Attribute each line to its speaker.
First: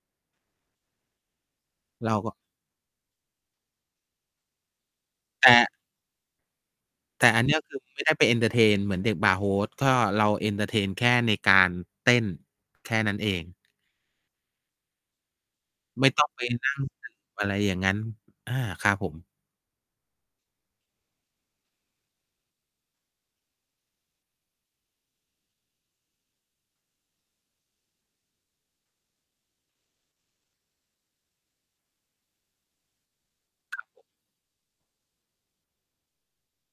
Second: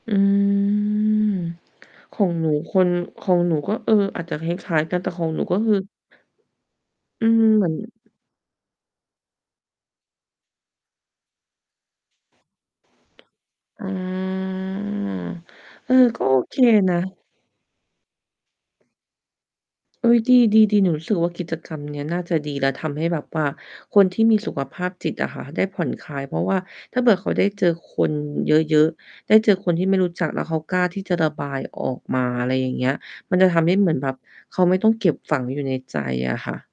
Speaker 1: อืม
Speaker 2: เร
Speaker 1: ข
Speaker 2: า
Speaker 1: อ
Speaker 2: ก
Speaker 1: ง
Speaker 2: ็
Speaker 1: หนูคน ของหนูก็ เออ อาจจะคล้าย ๆ กันแต่ของหนู
Speaker 2: แต
Speaker 1: ก็ค
Speaker 2: ่
Speaker 1: ือ อ
Speaker 2: แ
Speaker 1: ื
Speaker 2: ต่อ
Speaker 1: ม
Speaker 2: ัน เนี้ย
Speaker 1: เหมื
Speaker 2: ค
Speaker 1: อน
Speaker 2: ือ ไม่ได้ไปเอนเทอร์เทนเหมือนเด็กบาร์โฮส ก็ เราเอนเทอร์เทนแค่ในการเต้นแค่นั้นเอง
Speaker 1: อา เอ
Speaker 2: ไ
Speaker 1: อ
Speaker 2: ม่
Speaker 1: ก
Speaker 2: ต้
Speaker 1: ็
Speaker 2: อง
Speaker 1: โอ
Speaker 2: ไป
Speaker 1: เค
Speaker 2: นั่ง
Speaker 1: นะ
Speaker 2: อะไรอย่างงั้น อา ครับผม
Speaker 1: เฮ้ย ดี ๆ ๆ หนูรู้สึกว่า กิจกรรมเนี้ยน่าจะดีแล้ว ทำให้แบบว่าคนที่มีสุขภาพจิตอะค่ะ ได้ผ่อนคลาย เพราะว่าถ้าเกิดเขาได้เจอคนเยอะ ๆ ได้เจอคนที่ไม่รู้จัก แล้วเขากล้าที่จะระบายออกมา อะไรอย่างเงี้ย มันจะทำให้
Speaker 2: ครั
Speaker 1: เ
Speaker 2: บ
Speaker 1: หมือน
Speaker 2: ผม
Speaker 1: แบบเขาไม่ต้องเก็บฝังอยู่ในใจอะค่ะ